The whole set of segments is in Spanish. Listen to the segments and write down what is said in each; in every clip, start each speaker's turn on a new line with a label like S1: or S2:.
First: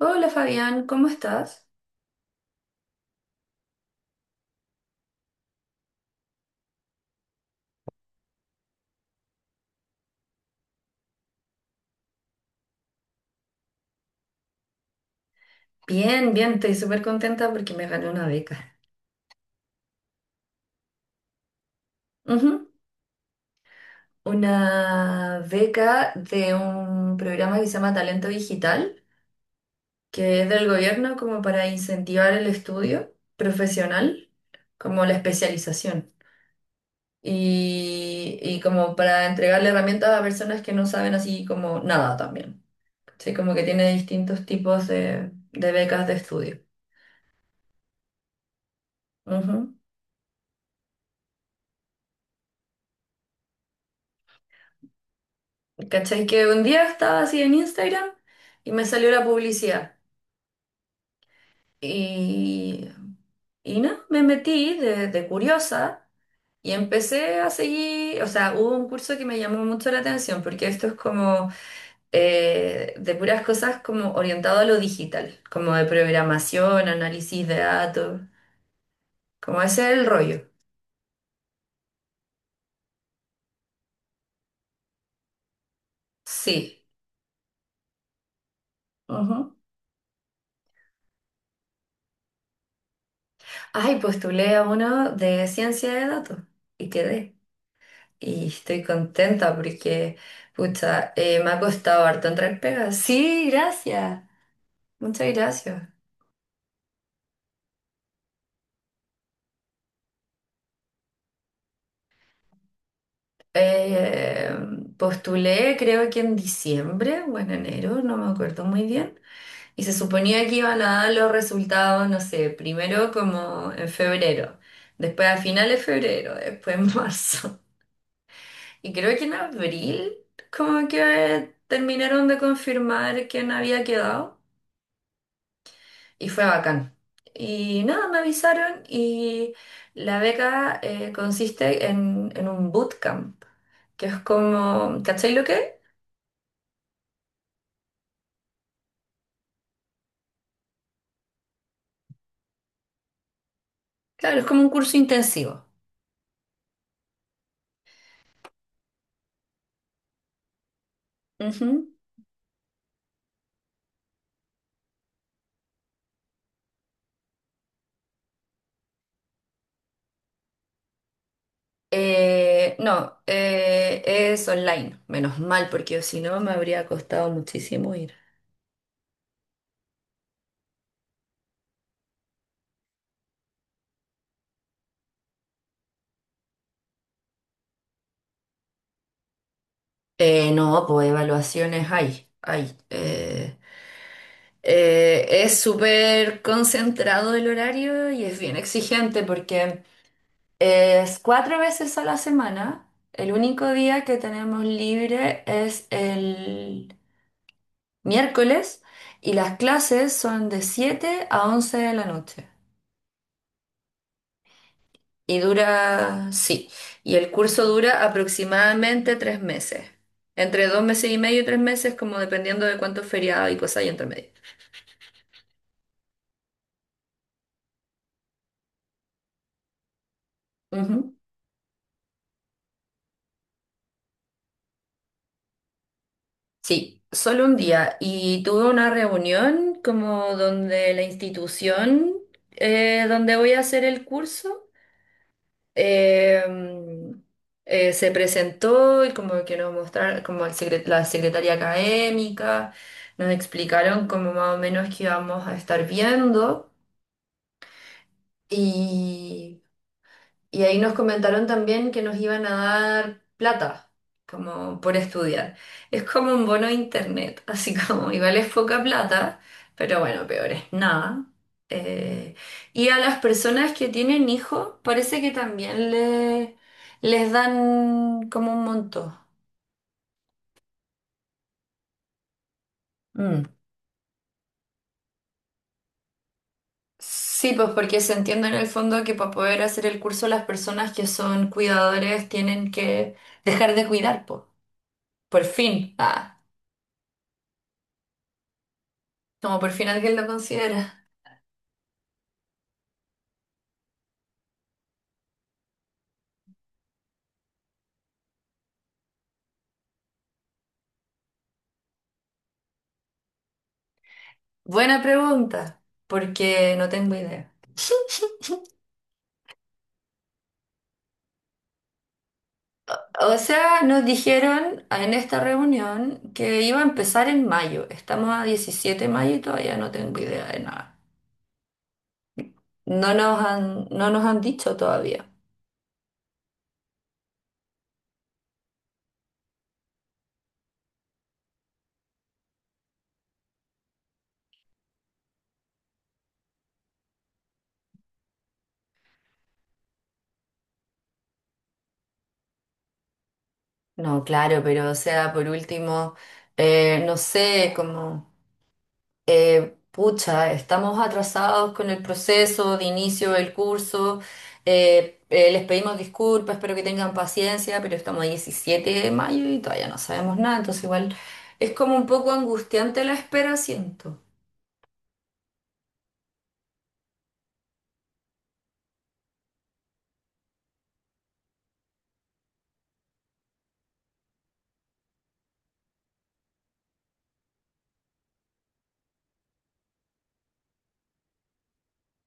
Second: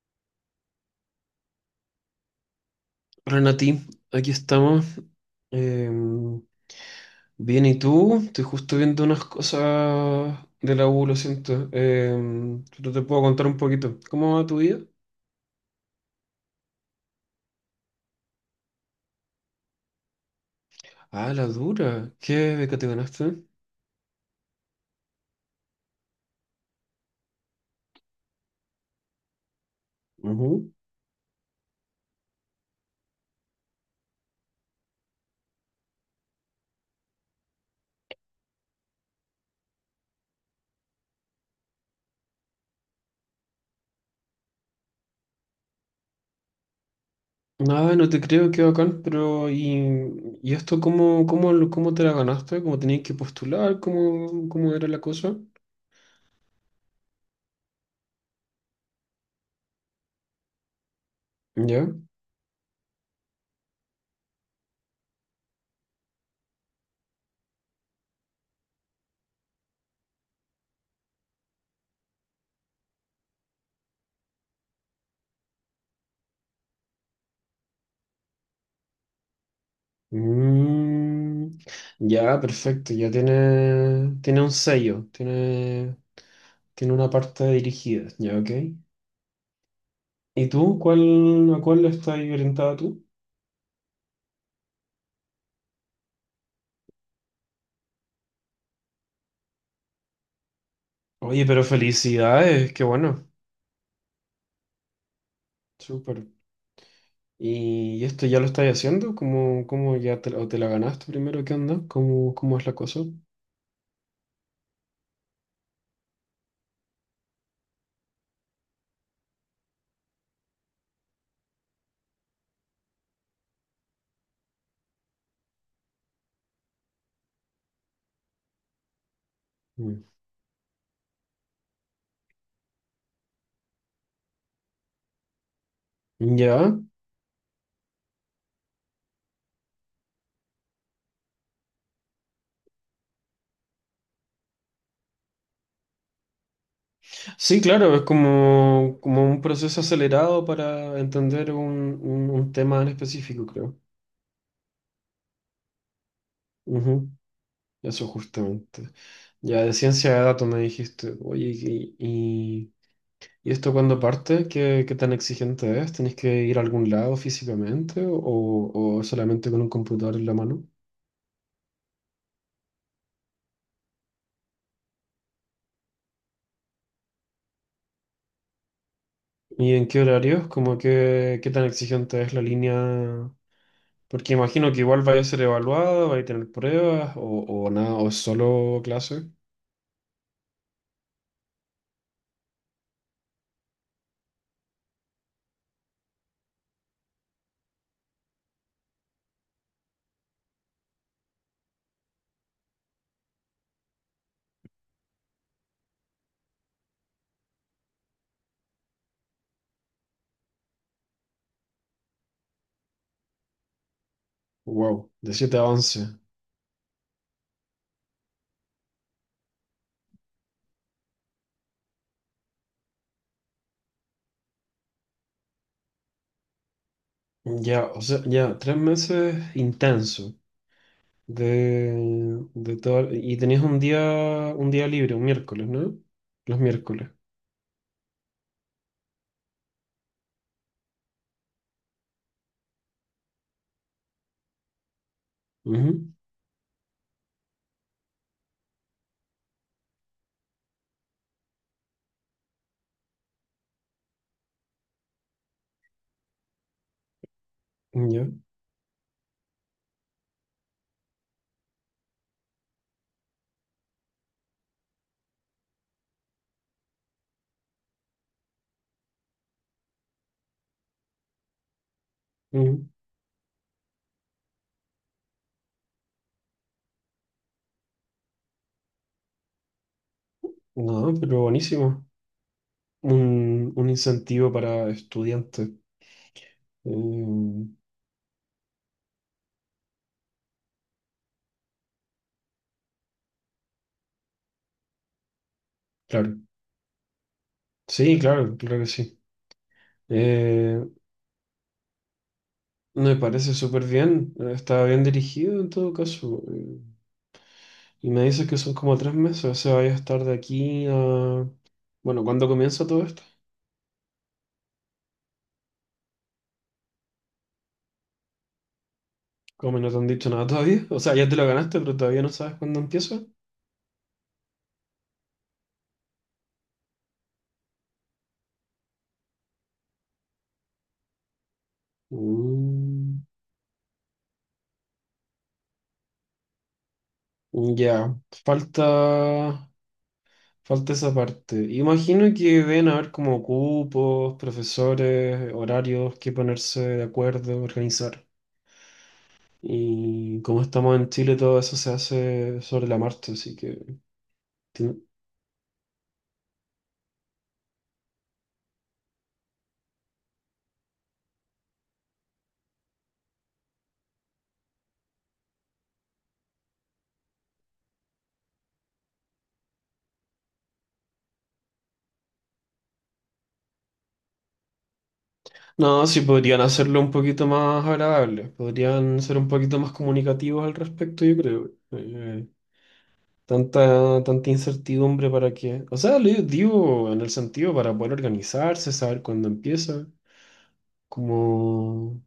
S1: Hola Fabián, ¿cómo estás?
S2: Renati, aquí estamos. Eh, Bien, ¿y tú? Estoy justo viendo unas cosas de la U, lo siento. Pero te puedo contar un poquito. ¿Cómo va tu vida?
S1: Bien, bien, estoy súper contenta porque me gané una beca.
S2: Ah, la dura. ¿Qué
S1: Ujú.
S2: beca te ganaste?
S1: Una beca de un programa que se llama Talento Digital, que es del
S2: Ujú.
S1: gobierno como para incentivar el estudio profesional, como la especialización. Y como para entregarle herramientas a personas que no saben así como nada también. Sí, como que tiene distintos tipos de becas de estudio.
S2: Ah, no te creo, qué bacán, pero
S1: Ujú.
S2: ¿y esto cómo te la ganaste? ¿Cómo tenías que postular? ¿Cómo era la cosa?
S1: ¿Cachai? Que un día estaba así en Instagram y me salió la publicidad.
S2: ¿Ya?
S1: Y, y no, Me metí de curiosa y empecé a seguir, o sea, hubo un curso que me llamó mucho la atención porque esto es como de puras cosas como orientado a lo digital, como de programación, análisis de datos, como ese es el rollo.
S2: Mm, ya, perfecto, ya tiene un sello, tiene,
S1: Sí.
S2: tiene una parte dirigida, ya, ok.
S1: Ujú.
S2: ¿Y tú? ¿Cuál, a cuál estás orientada tú?
S1: Ay, postulé a uno de ciencia de datos y quedé. Y estoy contenta porque, pucha,
S2: Oye,
S1: me ha
S2: pero
S1: costado harto entrar
S2: felicidades, qué
S1: pega.
S2: bueno.
S1: Sí, gracias. Muchas gracias.
S2: Súper. ¿Y esto ya lo estás haciendo? ¿Cómo, cómo ya te, o te la ganaste primero? ¿Qué onda? ¿Cómo es la cosa?
S1: Eh, Postulé creo que en diciembre o en enero, no me acuerdo muy bien. Y se suponía que iban a dar los resultados, no sé, primero como en febrero, después a finales de febrero, después en marzo. Y creo que en
S2: Mm.
S1: abril como que terminaron de confirmar quién había quedado. Y fue
S2: ¿Ya?
S1: bacán. Y nada, me avisaron y la beca consiste en un bootcamp, que es como, ¿cachai lo que es?
S2: Sí, claro, es como, como un proceso acelerado para entender un tema en específico, creo.
S1: Claro, es como un curso intensivo.
S2: Ujú, eso justamente. Ya, de ciencia de datos me dijiste.
S1: Ujú.
S2: ¿Y esto cuando parte? ¿Qué, qué tan exigente es? ¿Tenés que ir a algún lado físicamente o solamente con un computador en la mano?
S1: No, es online, menos mal, porque si no me habría costado muchísimo ir.
S2: ¿Y en qué horarios? Como que, qué tan exigente es la línea? Porque imagino que igual vaya a ser evaluada, vaya a tener pruebas o nada, o es solo clase.
S1: No, pues evaluaciones hay, hay. Es súper concentrado el horario y es bien exigente porque... es 4 veces a la semana. El único día que tenemos libre es el miércoles y las clases son de 7 a 11 de la noche.
S2: Wow, de
S1: Y
S2: siete a 11.
S1: dura, sí, y el curso dura aproximadamente 3 meses. Entre 2 meses y medio y 3 meses, como dependiendo de cuántos feriados y cosas hay entre medio.
S2: Ya, o sea, ya, tres meses intenso
S1: Ujú.
S2: de, de todo. Y tenías un día libre, un miércoles, ¿no? Los
S1: Sí,
S2: miércoles.
S1: solo un día. Y tuve una reunión como donde la institución donde voy a hacer el curso. Em, Se presentó y como que nos mostraron, como el la secretaria académica, nos explicaron como más o menos que íbamos a estar viendo
S2: Ujú, ya.
S1: y ahí nos comentaron también que nos iban a dar plata, como por estudiar. Es como un bono de internet, así como igual es poca plata, pero bueno, peor es nada. Eh, y
S2: Ujú.
S1: a las personas que tienen hijos, parece que también les dan como un monto.
S2: No, pero buenísimo.
S1: Mm.
S2: Un incentivo para estudiantes.
S1: Sí,
S2: Eh,
S1: pues porque se entiende en el fondo que para poder hacer el curso las personas que son cuidadores tienen que dejar de cuidar, po, por fin. Ah.
S2: claro. Sí, claro, claro que sí.
S1: Como por fin alguien lo considera.
S2: Eh, Me parece súper bien. Está bien dirigido en todo caso. Y me dices que son como tres meses, o sea, vaya a estar de aquí a... Bueno, ¿cuándo comienza todo esto?
S1: Buena pregunta, porque no tengo idea.
S2: Como no te han dicho nada todavía. O sea, ya te lo ganaste, pero todavía no sabes cuándo empieza.
S1: O sea, nos dijeron en esta reunión que iba a empezar en mayo. Estamos a 17 de mayo y todavía no tengo idea de nada. No
S2: Mm,
S1: nos han, no nos han dicho todavía.
S2: ya. Falta... Falta esa parte. Imagino que deben haber como cupos, profesores, horarios que ponerse de acuerdo, organizar. Y como estamos en Chile, todo eso se hace sobre la marcha, así que...
S1: No, claro, pero o
S2: ti-
S1: sea, por último, no sé, como... pucha, estamos atrasados con el proceso de inicio del curso, les pedimos disculpas, espero que tengan paciencia, pero estamos a 17 de mayo y todavía no sabemos nada, entonces igual es como un poco angustiante la espera, siento.
S2: No, sí podrían hacerlo un poquito más agradable, podrían ser un poquito más comunicativos al respecto, yo creo. Tanta, tanta incertidumbre para qué. O sea, lo digo en el sentido para poder organizarse, saber cuándo empieza, como...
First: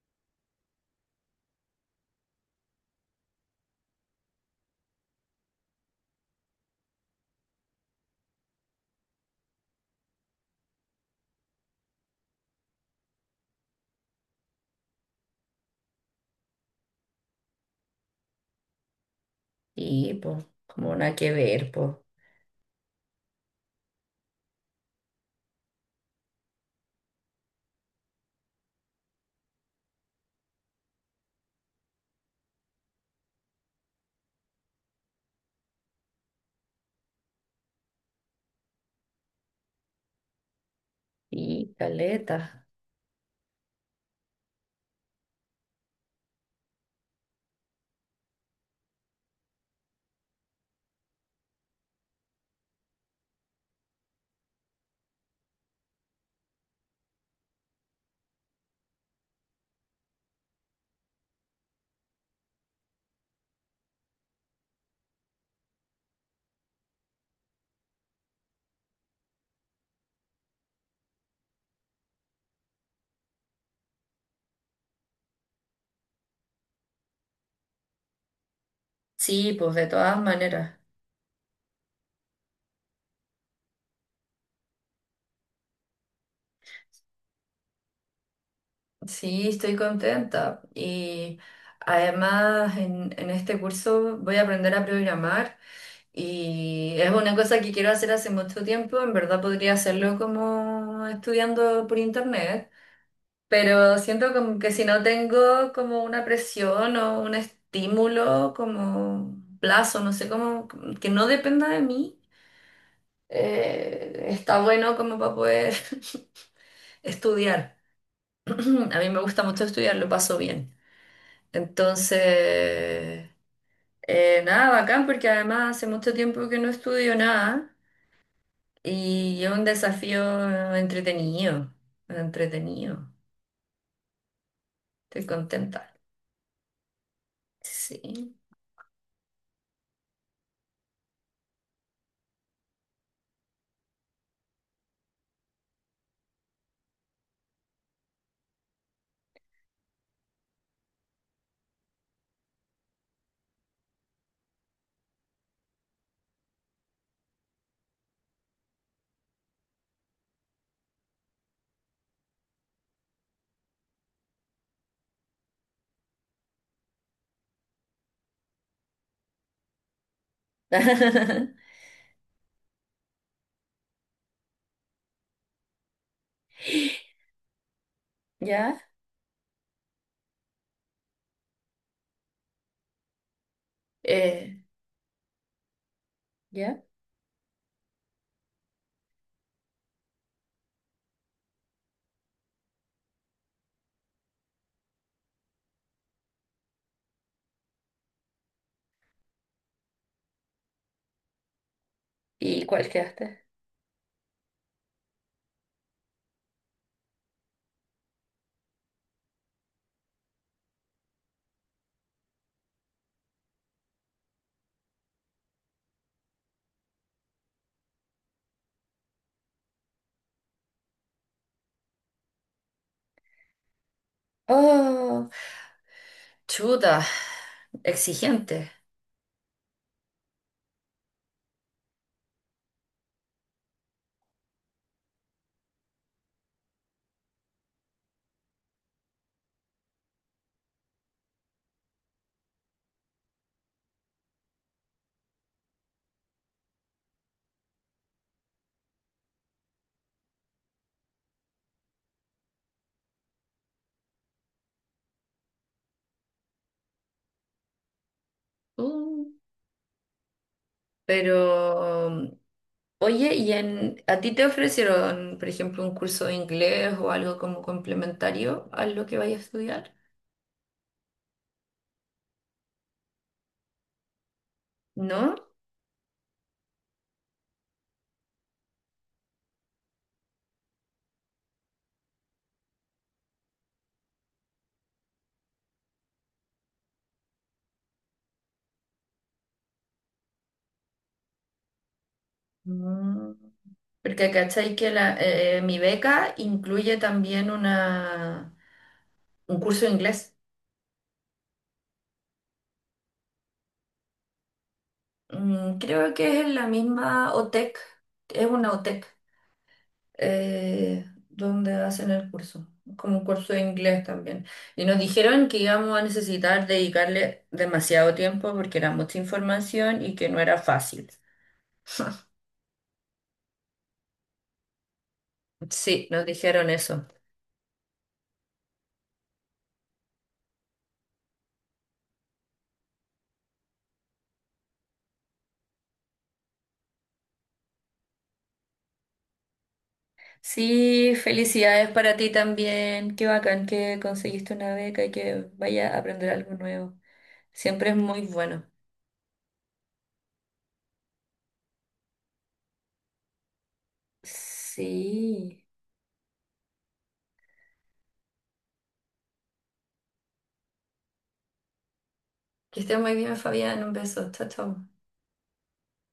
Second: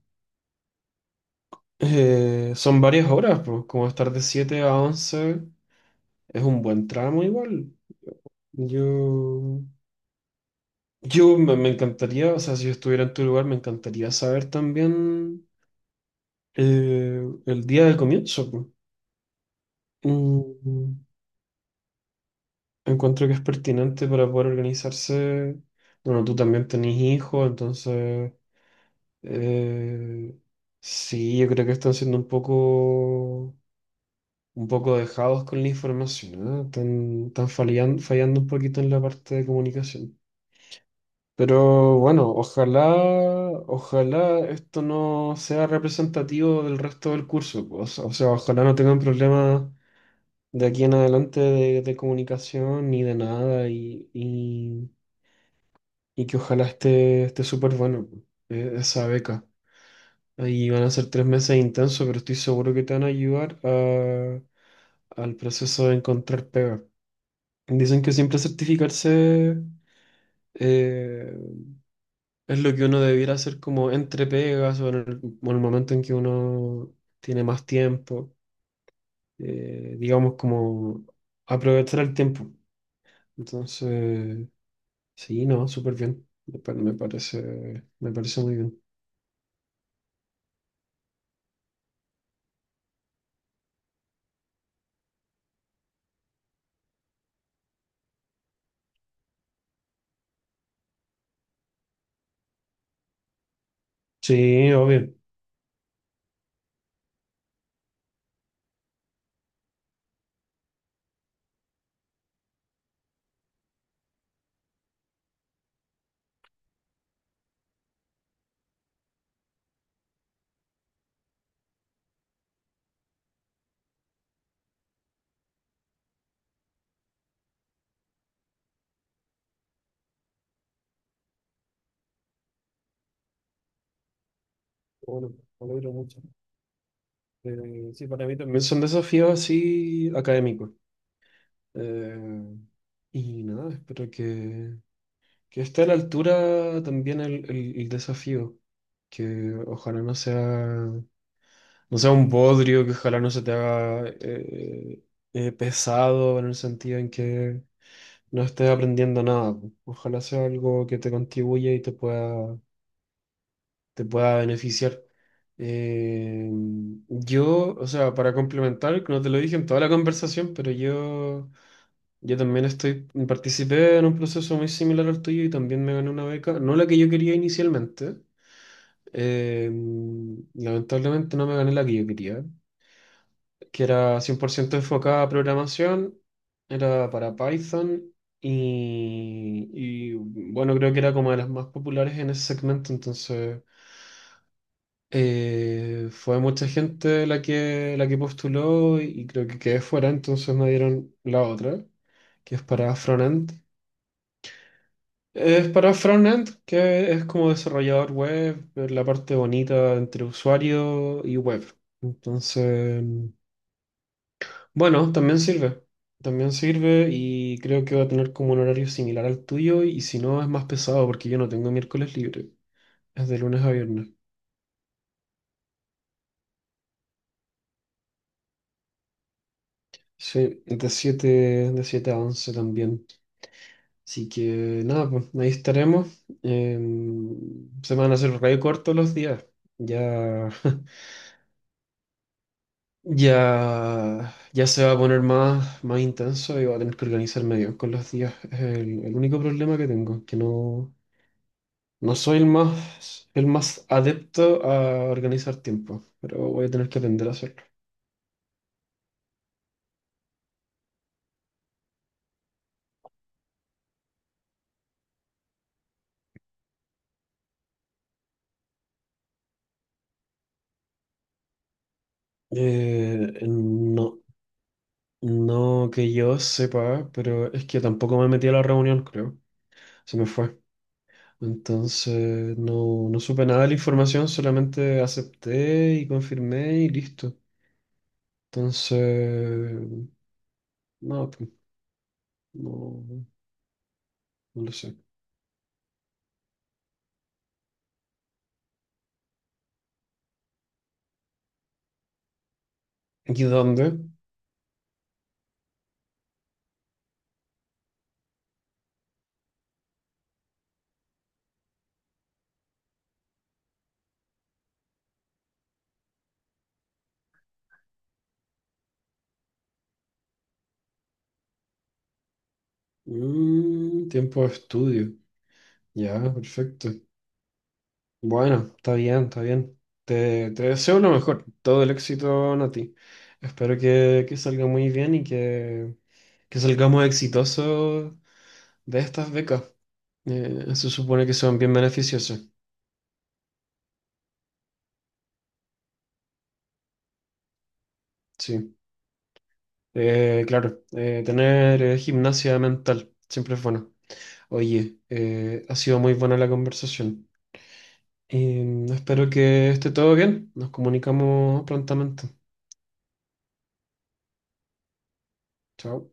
S2: Son varias horas, pues, como estar de 7 a 11 es un buen tramo igual. Yo, yo me, me encantaría, o sea, si yo estuviera en tu lugar, me encantaría saber también el día de comienzo, pues.
S1: Y pues, como
S2: Mm,
S1: nada que ver, pues.
S2: encuentro que es pertinente para poder organizarse. Bueno, tú también tenés hijos, entonces eh, sí, yo creo que están siendo un poco dejados con la información, ¿no? Están, están fallando un poquito en la parte de comunicación.
S1: Y
S2: Pero bueno,
S1: caleta.
S2: ojalá, ojalá esto no sea representativo del resto del curso, pues. O sea, ojalá no tengan problemas de aquí en adelante de comunicación ni de nada y que ojalá esté súper bueno, pues, esa beca. Ahí van a ser tres meses intensos, pero estoy seguro que te van a al proceso de encontrar pega. Dicen que siempre certificarse eh, es lo que uno debiera hacer como entre pegas o en el momento en que uno tiene más tiempo,
S1: Sí, pues de todas
S2: digamos
S1: maneras.
S2: como aprovechar el tiempo. Entonces, sí, no, súper bien. Me parece muy bien.
S1: Sí, estoy contenta. Y además en este curso voy a aprender a programar. Y es una cosa que quiero hacer hace mucho tiempo, en verdad podría hacerlo como estudiando por internet, pero siento como que
S2: Sí,
S1: si no
S2: obvio.
S1: tengo como una presión o un estímulo, como plazo, no sé cómo, que no dependa de mí, está bueno como para poder estudiar. A mí me gusta mucho estudiar, lo paso bien. Entonces, nada, bacán, porque además hace mucho tiempo que no estudio nada. Y es un desafío entretenido, entretenido. Estoy
S2: Bueno, me alegro
S1: contenta.
S2: mucho. Sí, para
S1: Sí.
S2: mí también son desafíos así académicos. Eh, y nada, espero que esté a la altura también el, el desafío, que ojalá no sea, no sea un bodrio, que ojalá no se te haga pesado en el sentido en que no estés aprendiendo nada. Ojalá sea algo que te contribuya y te pueda beneficiar. Eh, yo, o sea, para complementar, no te lo dije en toda la conversación, pero yo... Yo también estoy, participé en un proceso muy similar al tuyo y también me gané una beca, no la que yo quería inicialmente,
S1: ¿Ya?
S2: eh, lamentablemente no me gané la que yo quería, que era cien por
S1: Eh,
S2: ciento enfocada a programación,
S1: ¿Ya?
S2: era para Python y, bueno, creo que era como de las más populares en ese segmento, entonces fue mucha gente la que postuló y creo que quedé fuera, entonces me dieron la otra, que es
S1: ¿Y cuál
S2: para
S1: quedaste?
S2: frontend. Es para frontend, que es como desarrollador web, la parte bonita entre usuario y web. Entonces, bueno, también sirve. También sirve y creo que va a tener como un horario similar al tuyo y si no es más pesado porque yo no tengo miércoles libre. Es de lunes a viernes.
S1: Oh, chuta, exigente.
S2: Sí, de 7 a 11 también. Así que nada, pues ahí estaremos. Se van a hacer re cortos los días. Ya Ya, ya se va a poner más, más intenso y va a tener que organizarme bien con los días. Es el único problema que tengo, que no, no soy el más adepto a organizar tiempo, pero voy a tener que aprender a hacerlo.
S1: Uh, pero, oye, ¿y en, a ti te ofrecieron, por ejemplo, un curso de inglés o algo como complementario a lo que vayas a estudiar?
S2: No,
S1: ¿No?
S2: no que yo sepa, pero es que tampoco me metí a la reunión, creo. Se me fue. Entonces no, no supe nada de la información, solamente acepté y confirmé y listo. Entonces, no. No,
S1: Mm. Porque
S2: no lo
S1: cachai que
S2: sé.
S1: la, mi beca incluye también una, un curso de inglés.
S2: ¿Y dónde?
S1: Mm, creo que es en la misma OTEC, es una OTEC, donde hacen el curso, como un curso de inglés también. Y nos dijeron que íbamos a necesitar dedicarle demasiado tiempo porque era mucha información y que no era fácil.
S2: Mm, tiempo de estudio.
S1: Sí, nos
S2: Ya,
S1: dijeron
S2: perfecto.
S1: eso.
S2: Bueno, está bien, está bien. Te deseo lo mejor. Todo el éxito, Nati. Espero que salga muy bien y que salgamos exitosos de estas becas. Se
S1: Sí,
S2: supone que son bien
S1: felicidades para ti
S2: beneficiosas.
S1: también. Qué bacán que conseguiste una beca y que vaya a aprender algo nuevo. Siempre es muy bueno.
S2: Sí. Claro, tener gimnasia mental siempre es bueno. Oye,
S1: Sí.
S2: ha sido muy buena la conversación. Espero que esté todo bien. Nos comunicamos prontamente.
S1: Que esté muy bien, Fabián. Un beso. Chao, chao.
S2: Chao.